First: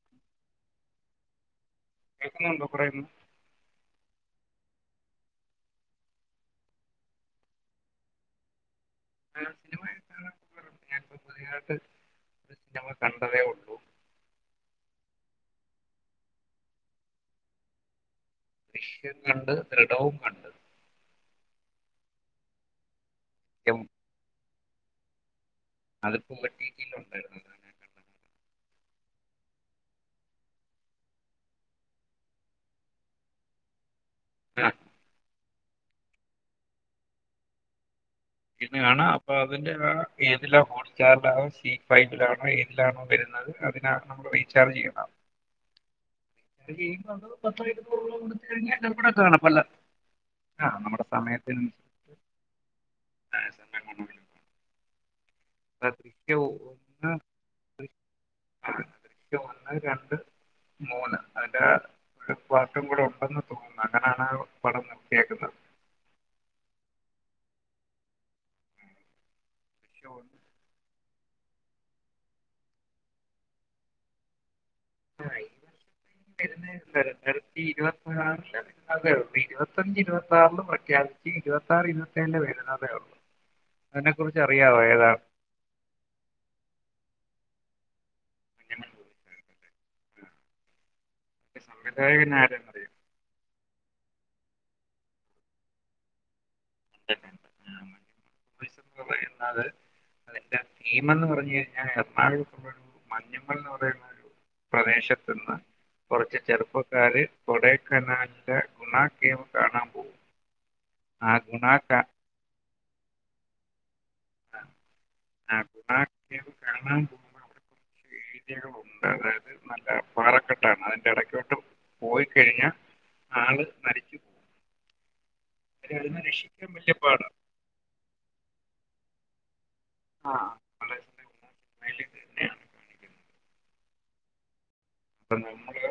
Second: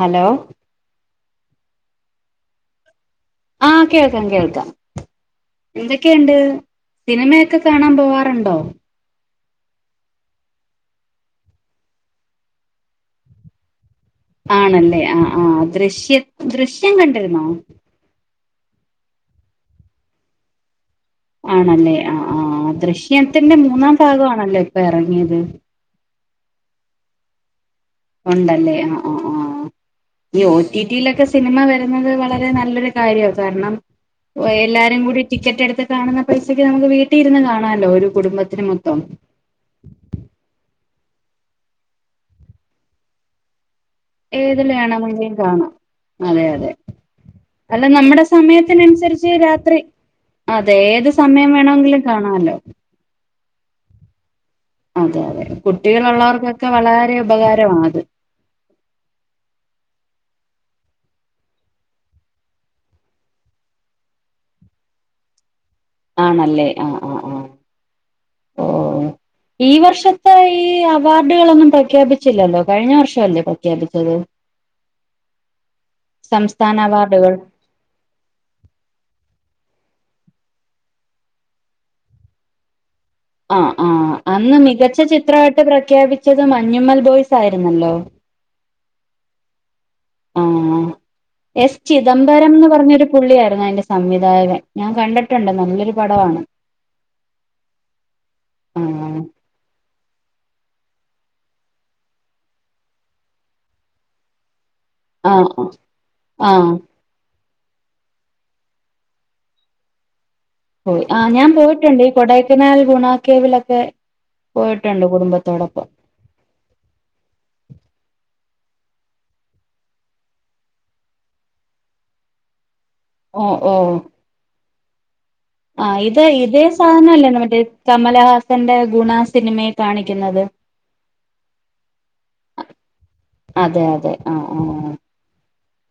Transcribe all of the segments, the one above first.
Hello കേക്കുന്നുണ്ടോ പറയുന്ന ആഹ് കേൾക്കാം കേൾക്കാം എന്തൊക്കെയുണ്ട് സിനിമയൊക്കെ കാണാൻ പോവാറുണ്ടോ? ആഹ് സിനിമയൊക്കെ കാണാൻ പോവാറുണ്ട് ഞാനിപ്പോ പുതിയായിട്ട് ഒരു സിനിമ കണ്ടതേ ഉള്ളൂ. ആണല്ലേ ആഹ് ആഹ് ദൃശ്യം ദൃശ്യം കണ്ടിരുന്നോ? ദൃശ്യം കണ്ട് ദൃഢവും കണ്ട്. ആണല്ലേ ആ ഹ്ആ ദൃശ്യത്തിന്റെ സത്യം മൂന്നാം ഭാഗം ആണല്ലോ ഇപ്പൊ ഇറങ്ങിയത് അത്പ്പോ ഒറ്റിറ്റിൽ ഉണ്ടായിരുന്നു അത് ഉണ്ടല്ലേ ആഹ് ആഹ് ആഹ് ഈ ഒറ്റി റ്റി യിലൊക്കെ സിനിമ വരുന്നത് വളരെ നല്ലൊരു കാര്യണ് കാരണം ഓ ആ എല്ലാരും കൂടി ടിക്കറ്റ് എടുത്ത് കാണുന്ന പൈസക്ക് നമുക്ക് വീട്ടില് ഇരുന്ന് കാണാല്ലോ ഒരു കുടുംബ ഇരുന്ന് കാണാം അപ്പ അതിന്റെ ഏതില ഹോട്ട് സ്‌റ്റാറിലാണോ സി ഫൈവിലാണോ ഏതിലാണോ വരുന്നത് അത് കാണണ് ങ്കിൽ ഏതില് റീചാർജ് ചെയ്യണം വേണമെങ്കിലും കാണാം അതെ അതെ റീചാർജ് ചെയ്യുമ്പോൾ അത് പത്തോ അല്ല ഇരുന്നൂറ് രൂപ നമ്മുടെ കൊടുത്തു കഴിഞ്ഞാൽ എല്ലാം കൂടെ സമയത്തിനനുസരിച്ച് കാണാം പല രാത്രി ആ അതെ നമ്മുടെ ഏത് സമയം വേണമെങ്കിലും കാണാല്ലോ ഏത് സമയം വേണോങ്കി ൽ അതെ അതെ ദൃശ്യം കുട്ടികളുള്ളവർക്കൊക്കെ വളരെ ഉപകാരമാ അത് ദൃശ്യംഒന്ന് രണ്ട് മൂന്ന് അന്നട്ട് ഒരു പാട്ടും കൂടെ ഉണ്ടെന്ന് തോന്നുന്നു അങ്ങനാണ് പടം നിർത്തിയേക്കുന്നത് ആണല്ലേ ആഹ ആ ആഹ ഓ ഈ പക്ഷെ വർഷത്തെ ഒന്ന് ഈ അവാർഡുകളൊന്നും പ്രഖ്യാപിച്ചില്ലല്ലോ കഴിഞ്ഞ വർഷം അല്ലേ പ്രഖ്യാപിച്ചത് അറിയില്ല ഈ സംസ്ഥാന [unintelligible] അവാർഡുകൾ രണ്ടായിരത്തി ഇരുപത്തിയാറല്ലേ [unintelligible] അതേ ഉള്ളൂ ഇരുപത്തഞ്ച് ഇരുപത്തിയാറില് പ്രഖ്യാപിച്ച് ഇരുപത്തി ആറ് ഇരുപത്തേഴില് വരുന്നതേ ഉള്ളൂ ആഹ് അതിനെ ആഹ് കുറിച്ച് അന്ന് അറിയാവോ മികച്ച ഏതാണ് ചിത്രമായിട്ട് പ്രഖ്യാപിച്ചത് മഞ്ഞ്മൽ ബോയ്സ് ആയിരുന്നല്ലോ മഞ്ഞു മൽ ബോയി സായിരുന്നല്ലേ ആഹ് എസ് സംവിധായകൻ ചിദംബരംന്ന് ആരെന്നറിയോ പറഞ്ഞൊരു പുള്ളിയായിരുന്നു അതിന്റെ സംവിധായകൻ ഞാൻ കണ്ടിട്ടുണ്ട് നല്ലൊരു പടമാണ് കണ്ടിട്ടുണ്ട് ആ [unintelligible] അതെന്റെ തീമംഎന്ന് പറഞ്ഞ് കഴിഞ്ഞാൽ എറണാകുളത്തുളെളാ രു മഞ്ഞമ്മ ൽഎന്ന് പറയുന്നഒരു ആ പ്രദേശത്തുന്ന് ആ കുറച്ച് ആഹ് ചെറുപ്പ കാര്കൊടക്കനാലിന്റെ ഗുണ കേവ് കാണാൻ പോവും പോ യിആ ഞാൻ പോയിട്ടുണ്ട് ഈ കൊടൈക്കനാൽ ഗുണാകേവിലൊക്കെ പോയിട്ടുണ്ട് ആ കുടുംബത്തോടൊപ്പം ഗുണ കേവ് കാണാൻ പോവുമ്പോഴാണ് ഏരിയകളുണ്ട് അതായത് നല്ല പാറക്കെട്ടാണ് അതിന്റെ ഇടക്കോട്ടും പോയി കഴിഞ്ഞ ഓ ആള് മരിച്ചു പോവും ആഹ് ഇത് ഇതേ സാധന അല്ലേ മറ്റേ കമലഹാസന്റെ ഗുണ സിനിമയിൽ ആ കാണിക്കുന്നത് വളരെ സിനിമയിൽ തന്നെയാണ് കാണിക്കുന്നത് അതെ അതെ ആഹ് ആ അ നമ്മള്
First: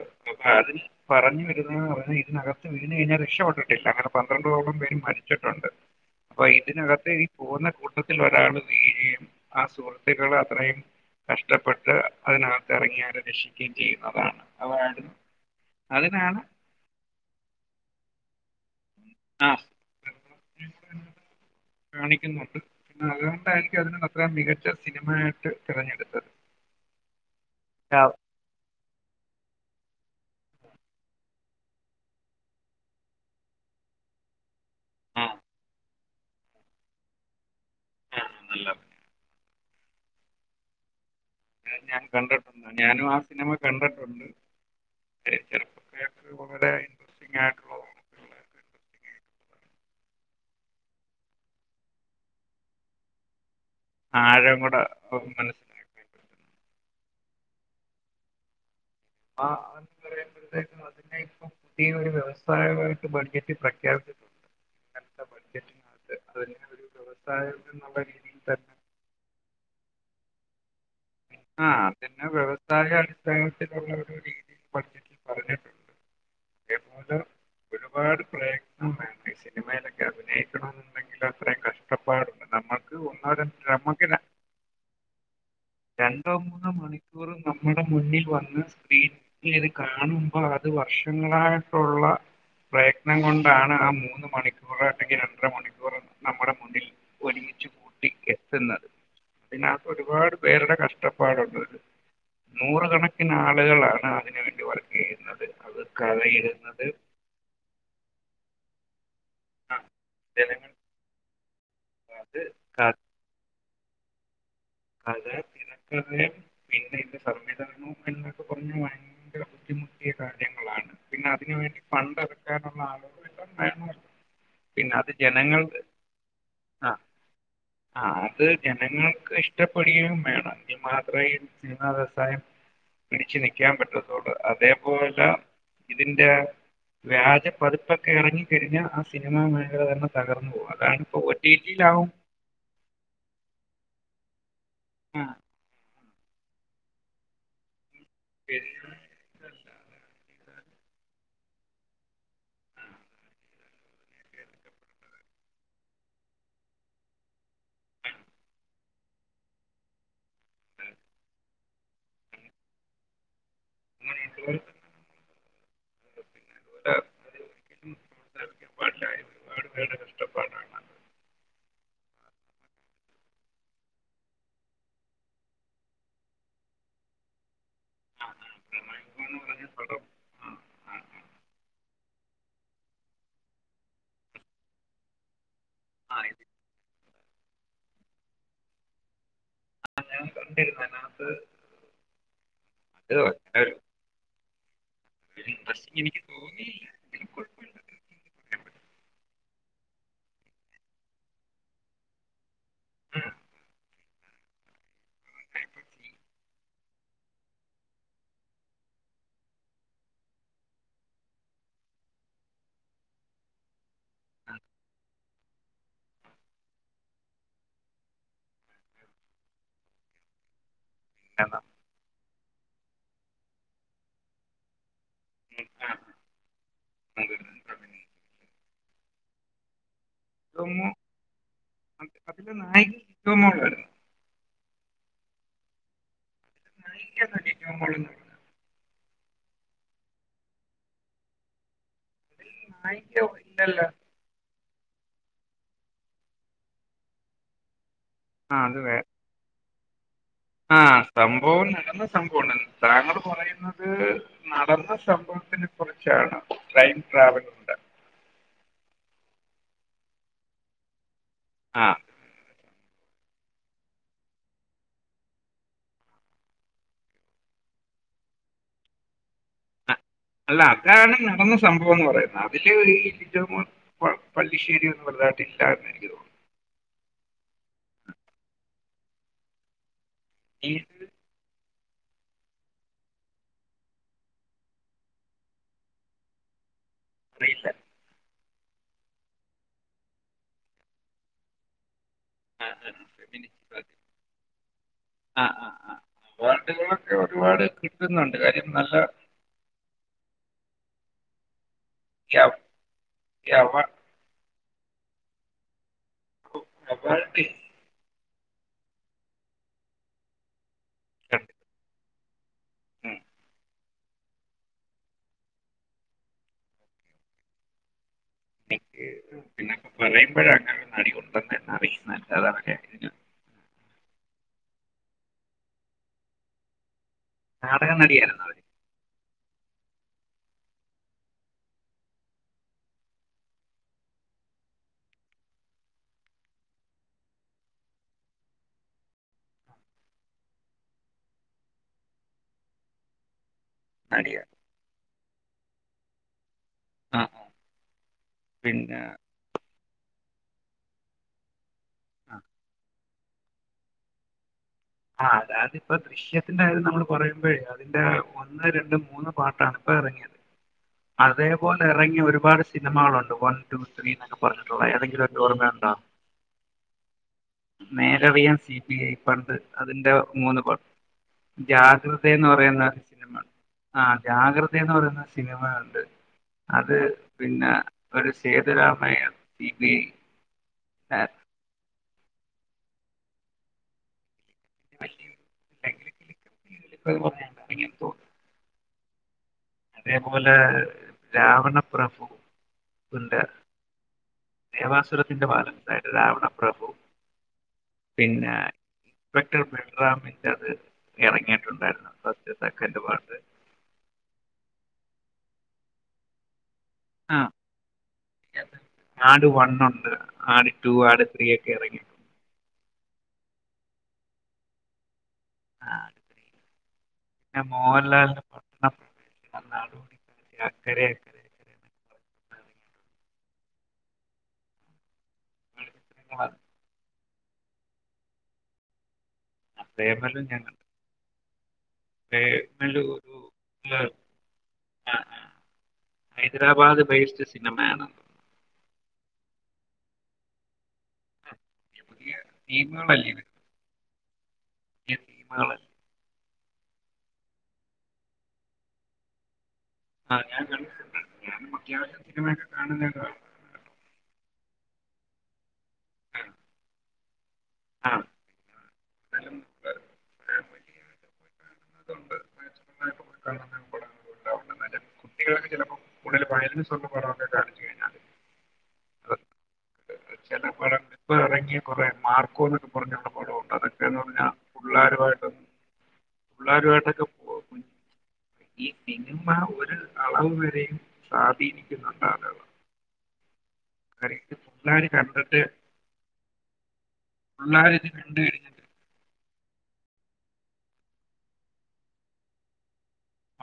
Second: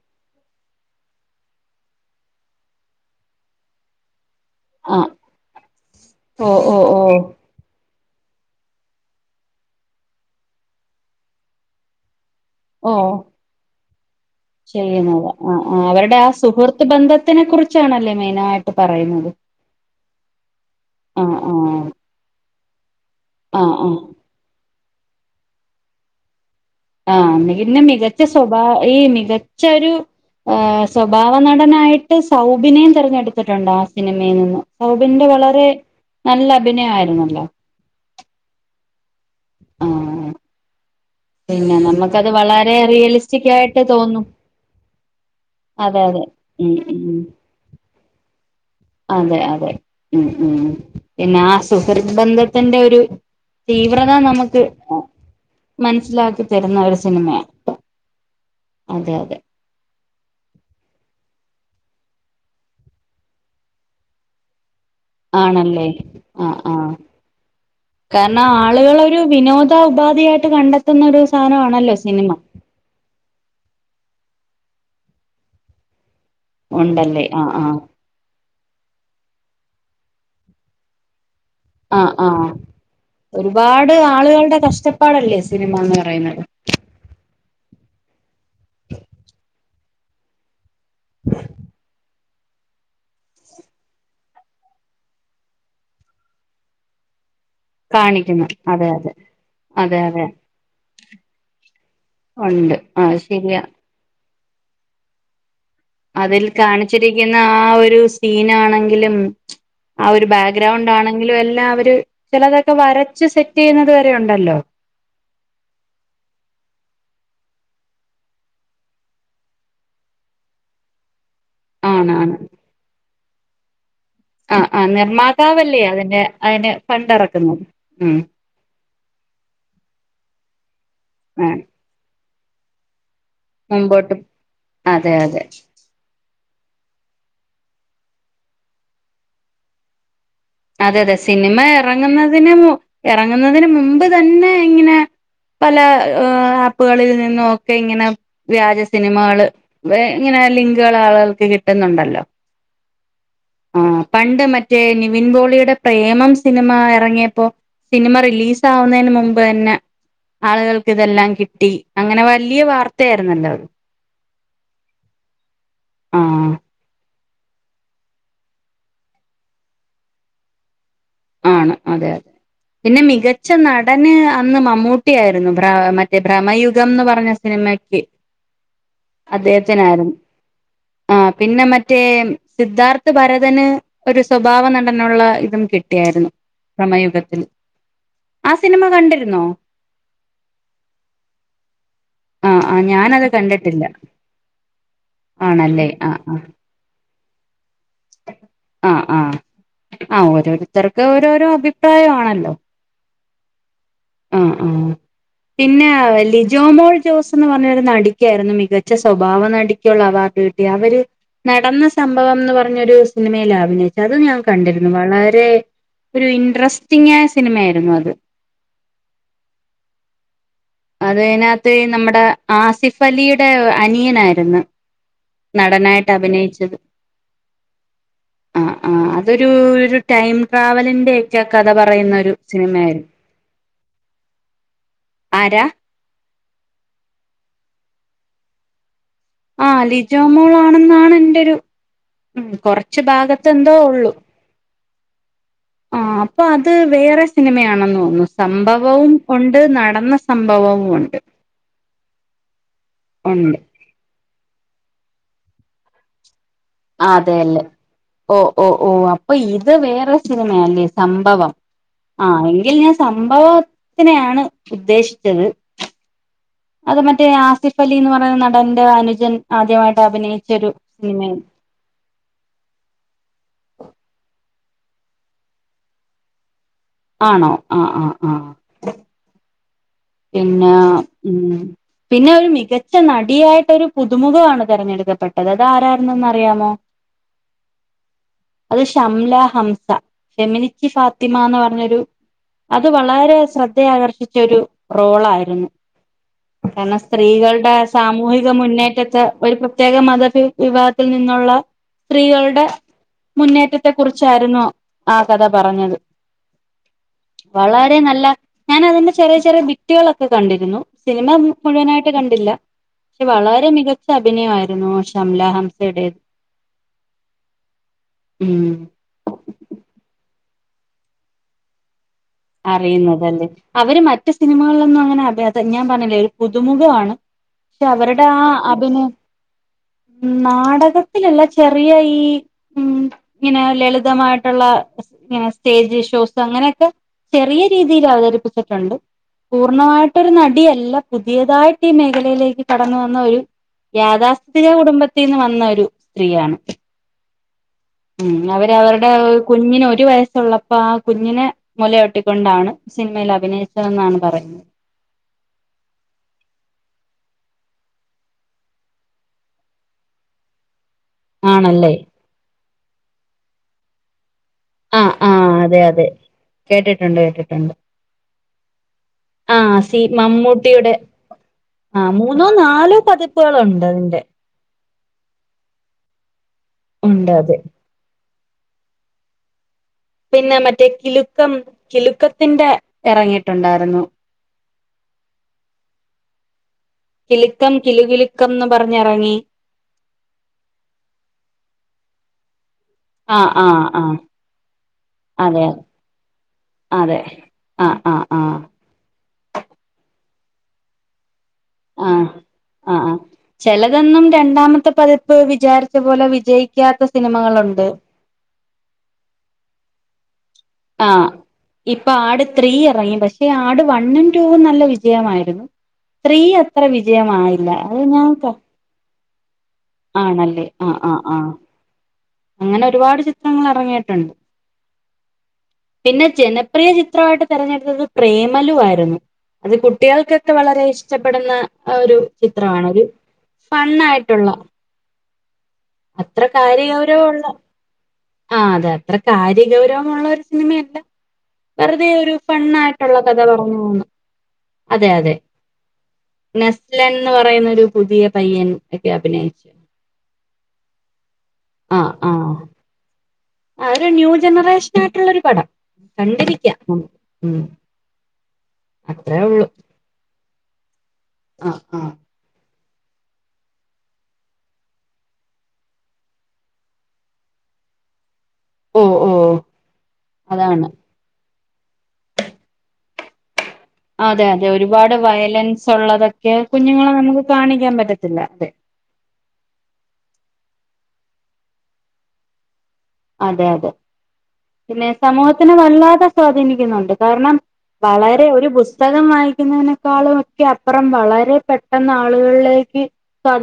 അ അതിന് പറഞ്ഞു വരുന്നേറഞ്ഞാൽ ഇതിനകത്ത് വീണ് കഴിഞ്ഞാൽ രക്ഷപെടത്തില്ല അങ്ങനെ പന്ത്രണ്ടോളം പേര് ആ മരിച്ചിട്ടുണ്ട് അപ്പൊ ഓ ഓ ഓ ഇതിനകത്ത് ഇനി പോകുന്ന കൂട്ടത്തിൽ ഒരാൾ വീഴുകയും ആ സുഹൃത്തുക്കൾ അത്രയും കഷ്ടപ്പെട്ട് അതിനകത്ത് ഓ ഇറങ്ങിയവരെ രക്ഷിക്കുകയും ചെയ്യുന്നതാണ് അതായിരുന്നു ചെയ്യുന്നത് ആ ഹ്ആ അവരുടെ ആ അതിനാണ് സുഹൃത്ത് ബന്ധത്തിനെ കുറിച്ചാണല്ലേ മെയിനായിട്ട് ക്കെ പറയുന്നത് ആ ആഹ് ആഹ് കാണിക്കുന്നുണ്ട് പിന്നെ അതുകൊണ്ടായിരിക്കും അതിന അത്ര മികച്ച സിനിമയായിട്ട് തിരഞ്ഞെടുത്തത് ആഹ് പിന്നെ ആ മികച്ച സ്വഭാവ ഈ മികച്ചൊരു ആ സ്വഭാവനടനായിട്ട് സൗബിനേം തിരഞ്ഞെടുത്തിട്ടുണ്ട് ആ സിനിമയിൽ നിന്ന് സൗബിന്റെ ആ, വളരെ നല്ല അഭിനയമായിരുന്നല്ലോ ആ നല്ല അഭി ആഹ് പിന്നെ അഹ് ഞാൻ നമുക്കത് കണ്ടിട്ടുണ്ട് വളരെ ഞാനും ആ റിയലിസ്റ്റിക് സിനിമ ആയിട്ട് കണ്ടിട്ടുണ്ട് തോന്നും അതെ അതെ അതെ ചെറുപ്പക്കാർക്ക് വളരെ ഉം ഉം ഇൻഡ്രസ്റ്റിം ആയിട്ടുള്ള അതെ അതെ മ് മ് പിന്നെ ആ സുഹൃത്ബന്ധത്തിന്റെ ഒരു തീവ്രത ആഴം നമുക്ക് കൂടെ മ ൻ അവർക്ക് മനസ്സിലാക്കാൻ മനസ്സിലാക്കി പറ്റുന്നത് തരുന്ന ഒരു സിനിമയാണ് അതെ അതെ ആന്ന് പറയുമ്പഴത്തേും അതിനെ ഇപ്പം [unintelligible] ഇതിനൊരു വ്യവസായമായിട്ട് ബഡ്ജറ്റ് പ്രഖ്യാപിച്ചിട്ടുണ്ട് ഇങ്ങനത്തെ ആണല്ലേ ബഡ്ജറ്റിനകത്ത് ആ അതിനെ ആ ഒരു വ്യവസായം എന്നുള്ള രീതിയിൽ എന്നാ തന്നെ ആളുകളൊരു വിനോദ ഉപാധിയായിട്ട് കണ്ടെത്തുന്ന ഒരു സാധനമാണല്ലോ സിനിമ താഴെ അടിസ്ഥാനത്തിലുള്ള ഒരു പരിപാടി ബഡ്ജറ്റിൽ പറഞ്ഞിട്ടുണ്ട് എമോന്റർ ഉണ്ടല്ലേ ആ ആ ഇപ്പഴും ഒരുപാട് പ്രയത്നം വേണം ഈ സിനിമയിലൊക്കെ അഭിനയിക്കണം എന്നുണ്ടെങ്കിൽ അത്രയും കഷ്ട ആഹ് ആഹ് ഒരുപാട് നമുക്ക് ര- ആളുകളുടെ കഷ്ടപ്പാടല്ലേ സിനിമ എന്ന് രണ്ടോ പറയുന്നത് മൂന്നോ മണിക്കൂറ് നമ്മുടെ മുന്നിൽ വന്ന് സ്ക്രീനിലത് കാണുമ്പോ അത് വർഷങ്ങളായിട്ടുള്ള പ്രയത്നം കൊണ്ടാണ് ആ മൂന്ന് മണിക്കൂർ അല്ലെങ്കിൽ രണ്ടര മണിക്കൂർ നമ്മുടെ മുന്നിൽ ഒരുമിച്ചു കൂട്ടി കാണിക്കുന്ന അതെ എത്തുന്നത് അതെ അതിനകത്ത് അതെ അതെ ഒരുപാട് പേരുടെ കഷ്ടപ്പാടുണ്ടതില് ഉണ്ട് ആ നൂറുകണക്കിന് ശരിയാ ആളുകളാണ് അതിനുവേണ്ടി വരു ചെയ്യുന്നത് അത് കഥ അതില് എഴുതുന്നത് കാണിച്ചിരിക്കുന്ന ആ ഒരു സീനാണെങ്കിലും ആ ഒരു ജനങ്ങൾ ബേഗ്രൗണ്ടാണെങ്കിലും എല്ലാം അവര് ചിലതൊക്കെ അത് വര ച്ച് സെറ്റ് ചെയ്യുന്നത് വരെ ഉണ്ടല്ലോ ആതേ [unintelligible] പിന്നെ ഇതിന്റെ സംവിധാനവും എന്നൊക്കെ പറഞ്ഞാൽ ഭയങ്കര ബുദ്ധിമുട്ടിയ കാര്യങ്ങളാണ് പിന്നെ അതിന് വേണ്ടി ആണാണ് ഫണ്ടെടുക്കാനുള്ള ആളുകളും വേണല്ലോ ആഹ് ആ നിർമ്മാതാവല്ലേ അതിന്റെ അയിന് ഫണ്ട് എറക്കുന്നത് ആഹ് അത് ജനങ്ങൾക്ക് ഇഷ്ടപ്പെടുകയും വേണം എങ്കിൽ മാത്രേ ആ സിനിമാ വ്യവസായം പിടിച്ചു നിക്കു ക്കാൻ മുമ്പോട്ടും പറ്റത്തുള്ളു അതെ അതേപോലെ അതെ ഇതിന്റെ വ്യാജ പതിപ്പൊക്കെറങ്ങി കഴിഞ്ഞാ ആ സിനിമാ മേഖല തന്നെ തകർന്നു പോകും അതെ അതാണ് അതെ ഇപ്പോ ഓ സിനിമ റ്റിറ്റിയിലാകും ഇറങ്ങുന്നതിന് ഇറങ്ങുന്നതിന് മുമ്പ് തന്നെ ഇങ്ങനെ ആഹ് പല ആപ്പുകളിൽ നിന്നൊക്കെ ഇങ്ങനെ വ്യാജ സിനിമകള് ഇങ്ങനെ ലിങ്കുകൾ ആളുകൾക്ക് കിട്ടുന്നുണ്ടല്ലോ ആ പണ്ട് മറ്റേ വിൻ പോളിയുടെ പ്രേമം സിനിമ ഇറങ്ങിയപ്പോ സിനിമ റിലീസാവുന്നതിന് മുമ്പ് തന്നെ ആളുകൾക്ക് ഇതെല്ലാം കിട്ടി അങ്ങനെ വലിയ വാർത്തയായിരുന്നല്ലോ അത് അങ്ങന ആഹ് അത് വേട് കഷ്ടപ്പാ ആണ് അതെ അതെ പിന്നെ മികച്ച നടന് അന്ന് മമ്മൂട്ടിയായിരുന്നു ഭ്ര മറ്റേ ഭ്രമയുഗംന്ന് പറഞ്ഞ സിനിമക്ക് മാംഗോ എന്ന് പറഞ്ഞ പടം അദ്ദേഹത്തിനായിരുന്നു ആ ആ ആഹ് പിന്നെ മറ്റേ സിദ്ധാർത്ഥ ഭരതന് ഒരു സ്വഭാവം നടനുള്ള ഇതും ആ കിട്ടും ായിരുന്നു ഇത് ഭ്രമയുഗത്തിൽ ആ സിനിമ കണ്ടിരുന്നോ ആഹ് ഞാൻ കണ്ടിരുന്നനകത്ത് ആഹ് ആ ഞാാനത് കണ്ടിട്ടില്ല ആണല്ലേ ആഹ് ബസിിങ്ങനിക്ക് ആഹ് ബക്ക ആഹ് ആഹ് ഓരോരുത്തർക്ക് ഓരോരോ അഭിപ്രായംമാണല്ലോ ആഹ് ആഹ് ആഹ് പിന്നെ ലിജോമോൾ ജോസ് എന്ന് പറഞ്ഞരു നടിക്കായിരുന്നു മികച്ച സ്വഭാവ നടിക്കുള്ള അവാർഡ് അവര് നടന്ന സംഭവം എന്ന് പറഞ്ഞൊരു സിനിമയില അഭിനയിച്ചത് അത് ഞാൻ കണ്ടിരുന്നു വളരെ ഒരു ഇൻട്രെസ്റ്റിങായ സിനിമ ആരുന്നു അത് അത് അതിനകത്ത് നമ്മുടെ ആസിഫ് അലിയുടെ അനിയനായിരുന്നു നടനായിട്ട് അഭിനയിച്ചത് ആഹ് ആഹ് അതൊരു ഒരു ടൈം ട്രാവലിന്റെ ഒക്കെ കഥ പറയുന്ന ഒരു അതിലെ സിനിമയായിരുന്നു [unintelligible] ആരാ [unintelligible] ആഹ് ലിജോമോൾ ആണെന്നാണ് എൻന്റെരു ഉം അതിൽ കൊറച്ച് നായിക ഭാഗത്തെ എന്തോ ഇല്ലല്ലോ ഉള്ളു ആഹ് അപ്പൊ അത് വേറെ സിനിമയാണെന്ന് തോന്നു ആ സംഭവവും ഉണ്ട് നടന്ന സംഭവവും ആഹ് ഉണ്ട് സംഭവം നടന്ന സംഭവം ഉണ്ട താങ്കൾ ഉണ്ട് പറയുന്ന അത് നടന്ന സംഭവത്തിനെ കുറിച്ചാണ് ടൈം ട്രാവൽ അതെല്ലേ ഉണ്ട് ഓഹ് ഓഹ് ഓഹ് അപ്പൊ ഇത് വേറെ സിനിമ അല്ലേ സംഭവം ആഹ് ആഹ് എങ്കിൽ ഞാൻ സംഭവത്തിനെയാണ് ഉദ്ദേശിച്ചത് അത് മറ്റേ ആസിഫ് അലി എന്ന് പറയുന്ന നടന്റെ അനുജൻ ആദ്യമായിട്ട് അ- അഭിനയി അല്ല അതാണ് നടന്ന സംഭവംന്ന് പറയുന്നത് അതില് ഇ പള്ളിശ്ശേരി വലതാട്ടില്ലന്ന് എനിക്ക് തോന്നുന്നു ആണോ ആഹ് ആഹ് ആഹ് പിന്നെ ഇത് ഉം പിന്നെ ഒരു മികച്ച നടിയായിട്ടൊ ഒരു പുതുമുഖമാണ് തെരഞ്ഞെടുക്കപ്പെട്ടത് അത് ആരായിരുന്ന് അറിയാമോ അറിയില്ല അത് ഷംല ഹംസ ഫെമിനിസ്റ്റ് ഫാത്തിമ എന്ന് പറഞ്ഞൊരു ആ, അത് ആ, വളരെ ശ്രദ്ധയാ ആകർഷിച്ച ഒരു ആ, ആ, റോളായിരുന്നു ആ. അവാർഡുകളൊക്കെ ഒരുപാട് സ്ത്രീകളുടെ കിട്ടുന്നുണ്ട് സാമൂഹിക കാര്യം നല്ല മുന്നേറ്റ ക്കെ ഒരു പ്രത്യേക മത വിവാഗത്തിൽ നിന്നുള്ള ഈ അവ- സ്ത്രീകളുടെ ഈ അവ- മുന്നേറ്റത്തെ കുറിച്ച് ചായിരുന്നു ആ കഥ പറഞ്ഞത് അവാർഡ് വളരെ നല്ല ഞാൻ അതിന്റെ ചെറിയ ചെറിയ ബിറ്റുകളൊക്കെ കണ്ടിരുന്നു സിനിമ ഉണ്ട്. മുഴുവനായിട്ട് കണ്ടില്ല ഉം. പക്ഷെ വളരെ മികച്ച അഭിനയായിരുന്നു ഷംല ഹംസയുടേത് ഉം എനിക്ക് പിന്നൊക്കെ പറയുമ്പോഴ അങ്ങനെ നടി ഉണ്ടെന്ന് അറിയുന്ന ന്നെ അറിയുന്നുതലേ അവര് മറ്റു സിനിമകളിലൊന്നും അങ്ങനെ അഭ ഞാൻ പറഞ്ഞില്ലേ ഒരു പുതുമുഖമാണ് പക്ഷെ നാടക അവരുടെ നടിയായിരുന്നു അവര് ആഹ് അതൊന്നും നാടകത്തിലല്ല ചെറിയ ഈ ഉം ഇങ്ങനെ ലളിതമായിട്ടുള്ള ഇങ്ങനെ സ്റ്റേജ് ഷോസ് അങ്ങനെയൊക്കെ ചെറിയ രീതിയിൽ അവതരിപ്പിച്ചിട്ടുണ്ട് പൂർണ്ണമായിട്ടൊരു നടിയല്ല പുതിയതായിട്ട് ഈ മേഖലയിലേക്ക് കടന്ന വന്ന ഒരു നടിയ യാഥാസ്ഥിതിക കുടുംബത്തിൽ നിന്ന് വന്ന ഒരു സ്ത്രീയാണ് ആ ആ ഉം പിന്നെ അവരവരുടെ കുഞ്ഞിന് ഒരു വയസ്സുള്ളപ്പോ ആ കുഞ്ഞിനെ മുലയൊട്ടി ക്കൊണ്ടാണ് സിനിമയിൽ അഭിനയിച്ചതെന്നാണ് പറയുന്നത് ആഹ് അതായത് ഇപ്പൊ ദൃശ്യത്തിന്റെ അത് നമ്മൾ പറയുമ്പോഴ അതിന്റെ ഒന്ന് രണ്ട് മൂന്ന് പാർട്ടാണ് ഇപ്പ ഇറങ്ങിയത് [inaudible] അതേപോലെ ആണല്ലേ ഇറങ്ങിയ ഒരുപാട് സിനിമകളുണ്ട് വൺ ടു ത്രീ എന്നൊക്കെ പറഞ്ഞിട്ടുള്ള ആഹ് ഏതെങ്കിലും ഒരു ആഹ് ഓർമ്മ അതെ ഉണ്ടോ അതെ കേട്ടിട്ടുണ്ട് കേട്ട് നേരറിയാൻ സി പി ഐ പണ്ട് ആഹ് സി അതിന്റെ മൂന്ന് പോ മമ്മൂട്ടിയുടെ ആ ജാഗ്രതെ മൂന്നോ പറയുന്ന നാലോ സിനിമ പതിപ്പുകളുണ്ട് ആഹ് അതിന്റെ ജാഗ്രത [unintelligible] പറയുന്ന സിനിമ ഉണ്ട് അത് ഉണ്ട് അതെ പിന്നാ ഒരു സേതുരാമയ്യർ സി പി ഐ പിന്നെ മറ്റേ കിലുക്കം കിലുക്കത്തിന്റെ ഇറങ്ങിയിട്ടുണ്ടായിരുന്നു [unintelligible] കിലുക്കം കിലു ഐ കിലുക്കം എന്ന് പറഞ്ഞിറങ്ങി അതേപോലെ രാവണ പ്രഭു ആഹ് ആഹ് ആഹ് ദേവാസുരത്തിന്റെ [unintelligible] അതെ അതായത് രാവണപ്രഭു അതെ ആഹ് ആഹ് പിന്നെ ആഹ് ഇൻസ്പെക്ടർ ബൽറാമിന്റെ അത് ഇറങ്ങിയിട്ടുണ്ടായിരുന്നു ഫസ്റ്റ് സെക്കൻഡ് പാർട്ട് ചിലതൊന്നും രണ്ടാമത്തെ പതിപ്പ് വിചാരിച്ച പോലെ വിജയിക്കാത്ത ആ. സിനിമകളുണ്ട് ആട് വണ്ണ് ഉണ്ട് ആട് ടു ആട് ആഹ് ത്രീ ഒക്കെ ഇറങ്ങി ഇപ്പൊ ആട് ത്രീ ഇറങ്ങി പക്ഷേ ആട് വണ്ണും ടൂവും നല്ല വിജയമായിരുന്നു ആട് ത്രീ അത്ര വിജയമായില്ല അത് പിന്നെ ന ആണല്ലേ ആഹ് ആഹ് ആഹ് അങ്ങനെ ഒരുപാട് ചിത്രങ്ങൾ ഇറങ്ങിയിട്ടുണ്ട് പറഞ്ഞിട്ട് ഇറങ്ങിയ ഒരുപാട് പിന്നെ ചിത്രങ്ങളാണ് ജന പ്രിയ ചിത്രമായിട്ട് തിരഞ്ഞെടുത്തത് പ്രേമലു ആരുന്നു അത് പ്രേമലു കുട്ടികൾക്കൊക്കെ ഞങ്ങൾ വളരെ ഇഷ്ടപ്പെടുന്ന ഒരു ചിത്രമാണ് പ്രേമലു ഒരു ഫൺ ആയിട്ടുള്ള ആഹ് ആതെ ഹൈദരാബാദ് ബേയ്സ്റ്റ് സിനിമയാണന്ന് ആഹ് അതെ അത്ര കാര്യ ഗൗരവമുള്ള ഒരു സിനിമയല്ല പുതിയ വെറുതെ ഒരു പുതിയ ഫണ്ണ് ആയിട്ടുള്ള ടീമുകളല്ലേ കഥ വരുന്നത് ആ അതെ പുതിയ അതെ ടീമുകൾ നെസ്ലൻ എന്ന് പറയുന്നൊരു പുതിയ പയ്യൻ ഒക്കെ അഭിനയിച്ചു ആഹ് ഞാൻ കണ്ടിട്ടുണ്ട് ഞാനും ആ അത്യാവശ്യം ആ സിനിമയൊക്കെ കാണലുണ്ട് ആ ഒരു ന്യൂ ജനറേഷൻ ആയിട്ടുള്ളൊരു പടം കണ്ടിരിക്കാം ഉം ഉം ആഹ് അത്രേ ഉള്ളൂ [unintelligible] ആ ആ കാണുന്നതോണ്ട് [unintelligible] [unintelligible] കുട്ടികൾക്ക് ചെലപ്പോ കൂട്തല് [unintelligible] ഓഹ് ഓഹ് ചില പടം ഇപ്പോ ഇറങ്ങിയ കുറെ മാർക്കോന്ന് പറഞ്ഞുള്ള പടമുണ്ട് അത് അതെ അതെ ഒരുപാട് വയലൻസ് ഉള്ളതൊക്കെ കുഞ്ഞുങ്ങളെ പിള്ളേരുമായിട്ടൊക്കെ നമുക്ക് പോ- കുഞ്ഞ് കാണിക്കാൻ പറ്റത്തില്ല അതെ ഈ സിനിമ ഒരു അളവ് വരെയും സ്വാധീനിക്കുന്നുണ്ട് ആളുകളെ അതെ അതെ കാര്യം ഇത് പിള്ളേർ പിന്നെ കണ്ടിട്ട് സമൂഹത്തിന് വല്ലാതെ സ്വാധീനിക്കുന്നുണ്ട് കാരണം പിള്ളേരിത് കണ്ട് വളരെ ഒരു കഴിഞ്ഞിട്ട് ബുസ് പുസ്തകം വായിക്കുന്നതിനെക്കാളും ഒക്കെ അപ്പുറം വളരെ പെട്ടെന്ന് ആളുകളിലേക്ക്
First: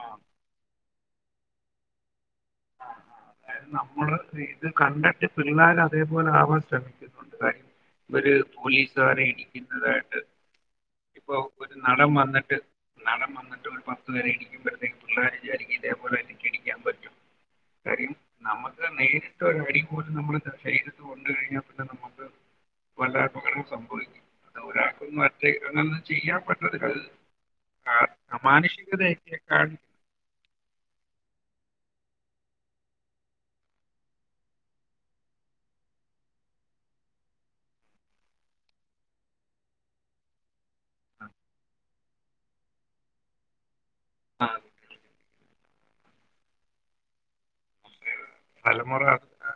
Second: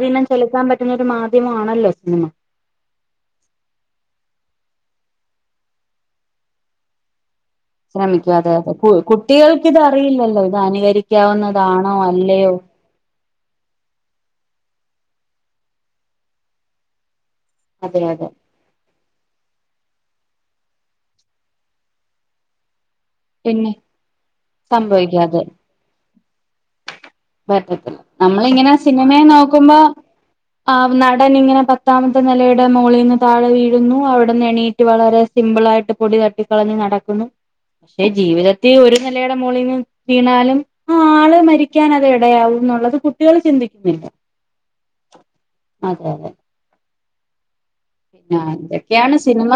ആ ആ ചെലുത്താൻ പറ്റുന്ന ഒരു മാധ്യമം ആണല്ലോ സിനിമ അതായത് നമ്മള് ഇത് കണ്ടിട്ട് പിള്ളേർ അതേപോലെ ആവാൻ ശ്രമിക്കും അതുകൊണ്ട് കാര്യം ഒര് ശ്രമിക്കും അതെ അതെ കു പോലീസുകാരെ കുട്ടികൾക്ക് ഇത് ഇടിക്കുന്നതാട്ടേ അറിയില്ലല്ലോ ഇത് ഇപ്പൊ ഒരു അനുകരിക്കാവുന്നതാണോ നടൻ അല്ലയോ വന്നിട്ട് നടൻ വന്നിട്ട് ഒരു പത്ത് പേരെ ഇടിക്കുമ്പോഴത്തേക്ക് പിള്ളേര് വിചാരിക്കും ഇതേപോലെ എനിക്ക് ഇടിക്കാൻ പറ്റും അതെ കാര്യം അതെ നമുക്ക് നേരിട്ട് ഒരു അടി പോലും നമ്മള് ശരീരത്ത് കൊണ്ട് കഴിഞ്ഞാൽ പിന്നെ നമുക്ക് വല്ല അപകടവും പിന്നെ സംഭവിക്കും അത് ഒരാൾക്കൊന്നും സംഭവിക്കാതെ മറ്റേന്ന് ചെയ്യാൻ പറ്റത്തില്ല അത്‌ പറ്റത്തില്ല നമ്മളിങ്ങനെ സിനിമയെ നോക്കുമ്പോ കാണിക്കുന്നത് ആഹ് നടൻ ഇങ്ങനെ പത്താമത്തെ നിലയുടെ മോളീന്ന് താഴെ വീഴുന്നു അവിടെന്ന് എണീ റ്റ് വളരെ സിമ്പിളായിട്ട് പൊടി തട്ടിക്കളഞ്ഞ് നടക്കുന്നു പക്ഷെ ജീവിതത്തിൽ ഒരു നിലയുടെ മോളിന്ന് വീണാലും ആഹ് ആള് മരിക്കാൻ അത് ഇടയാവും എന്നുള്ളത് കുട്ടികള് ചിന്തിക്കുന്നില്ല ആ അതെ അതെ പിന്നെ തലമുറ ഇതൊക്കെയാണ് സിനിമ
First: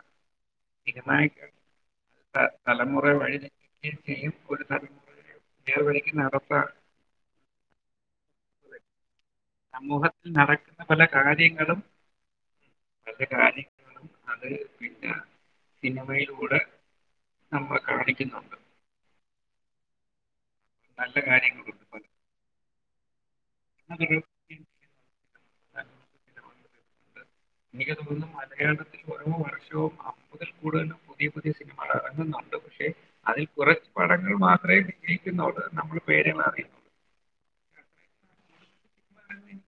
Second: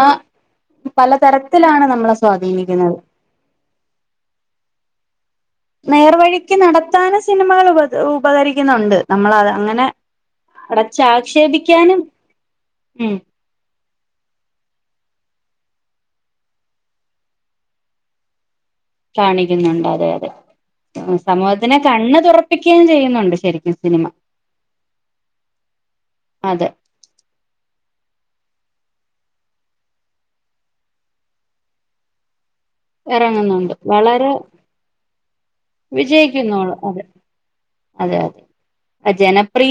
തീരുമാനിക്കപ്പെട്ട പലതരത്തിലാണ് നമ്മളെ സ്വാധീനിക്കുന്നത് [unintelligible] [inaudible] നേർവഴിക്ക് നടത്താൻ നടത്താനും സിനിമകള് ഉപ ഉപകരിക്കുന്നുണ്ട് നമ്മള് അത് അങ്ങനെ സമൂഹത്തിൽ നടക്കുന്ന പല അടച്ചാക്ഷേപിക്കാനും ഉം എന്റെ കാല് അത് പിന്നെ സിനിമയിലൂടെ നമ്മൾ കാണിക്കുന്നുണ്ട് കാണിക്കുന്നുണ്ട് അതെ അതെ നല്ല സമൂഹത്തിനെ കാര്യങ്ങളുണ്ട് കണ്ണ് തുറപ്പിക്കെം ചെയ്യുന്നുണ്ട് ശരിക്കും സിനിമ അവര് [inaudible] [inaudible] എനിക്ക് തോന്നുന്നു മലയാളത്തിൽ ഓരോ വർഷവും ആ മുതൽ കൂടുതലും പുതിയ പുതിയ സിനിമകൾ ഇറങ്ങുന്നുണ്ട് പക്ഷേ അതിൽ ഇറങ്ങുന്നുണ്ട് കുറച്ച് വളരെ പടങ്ങൾ മാത്ര വിജയിക്കുന്നുള്ളൂ നമ്മൾ പേരുകളെ വിജയിക്കുന്നോളൂ അറിയുന്നു അതെ അതെ അതെ അറിയുന്നുള്ളൂ ജനപ്രീ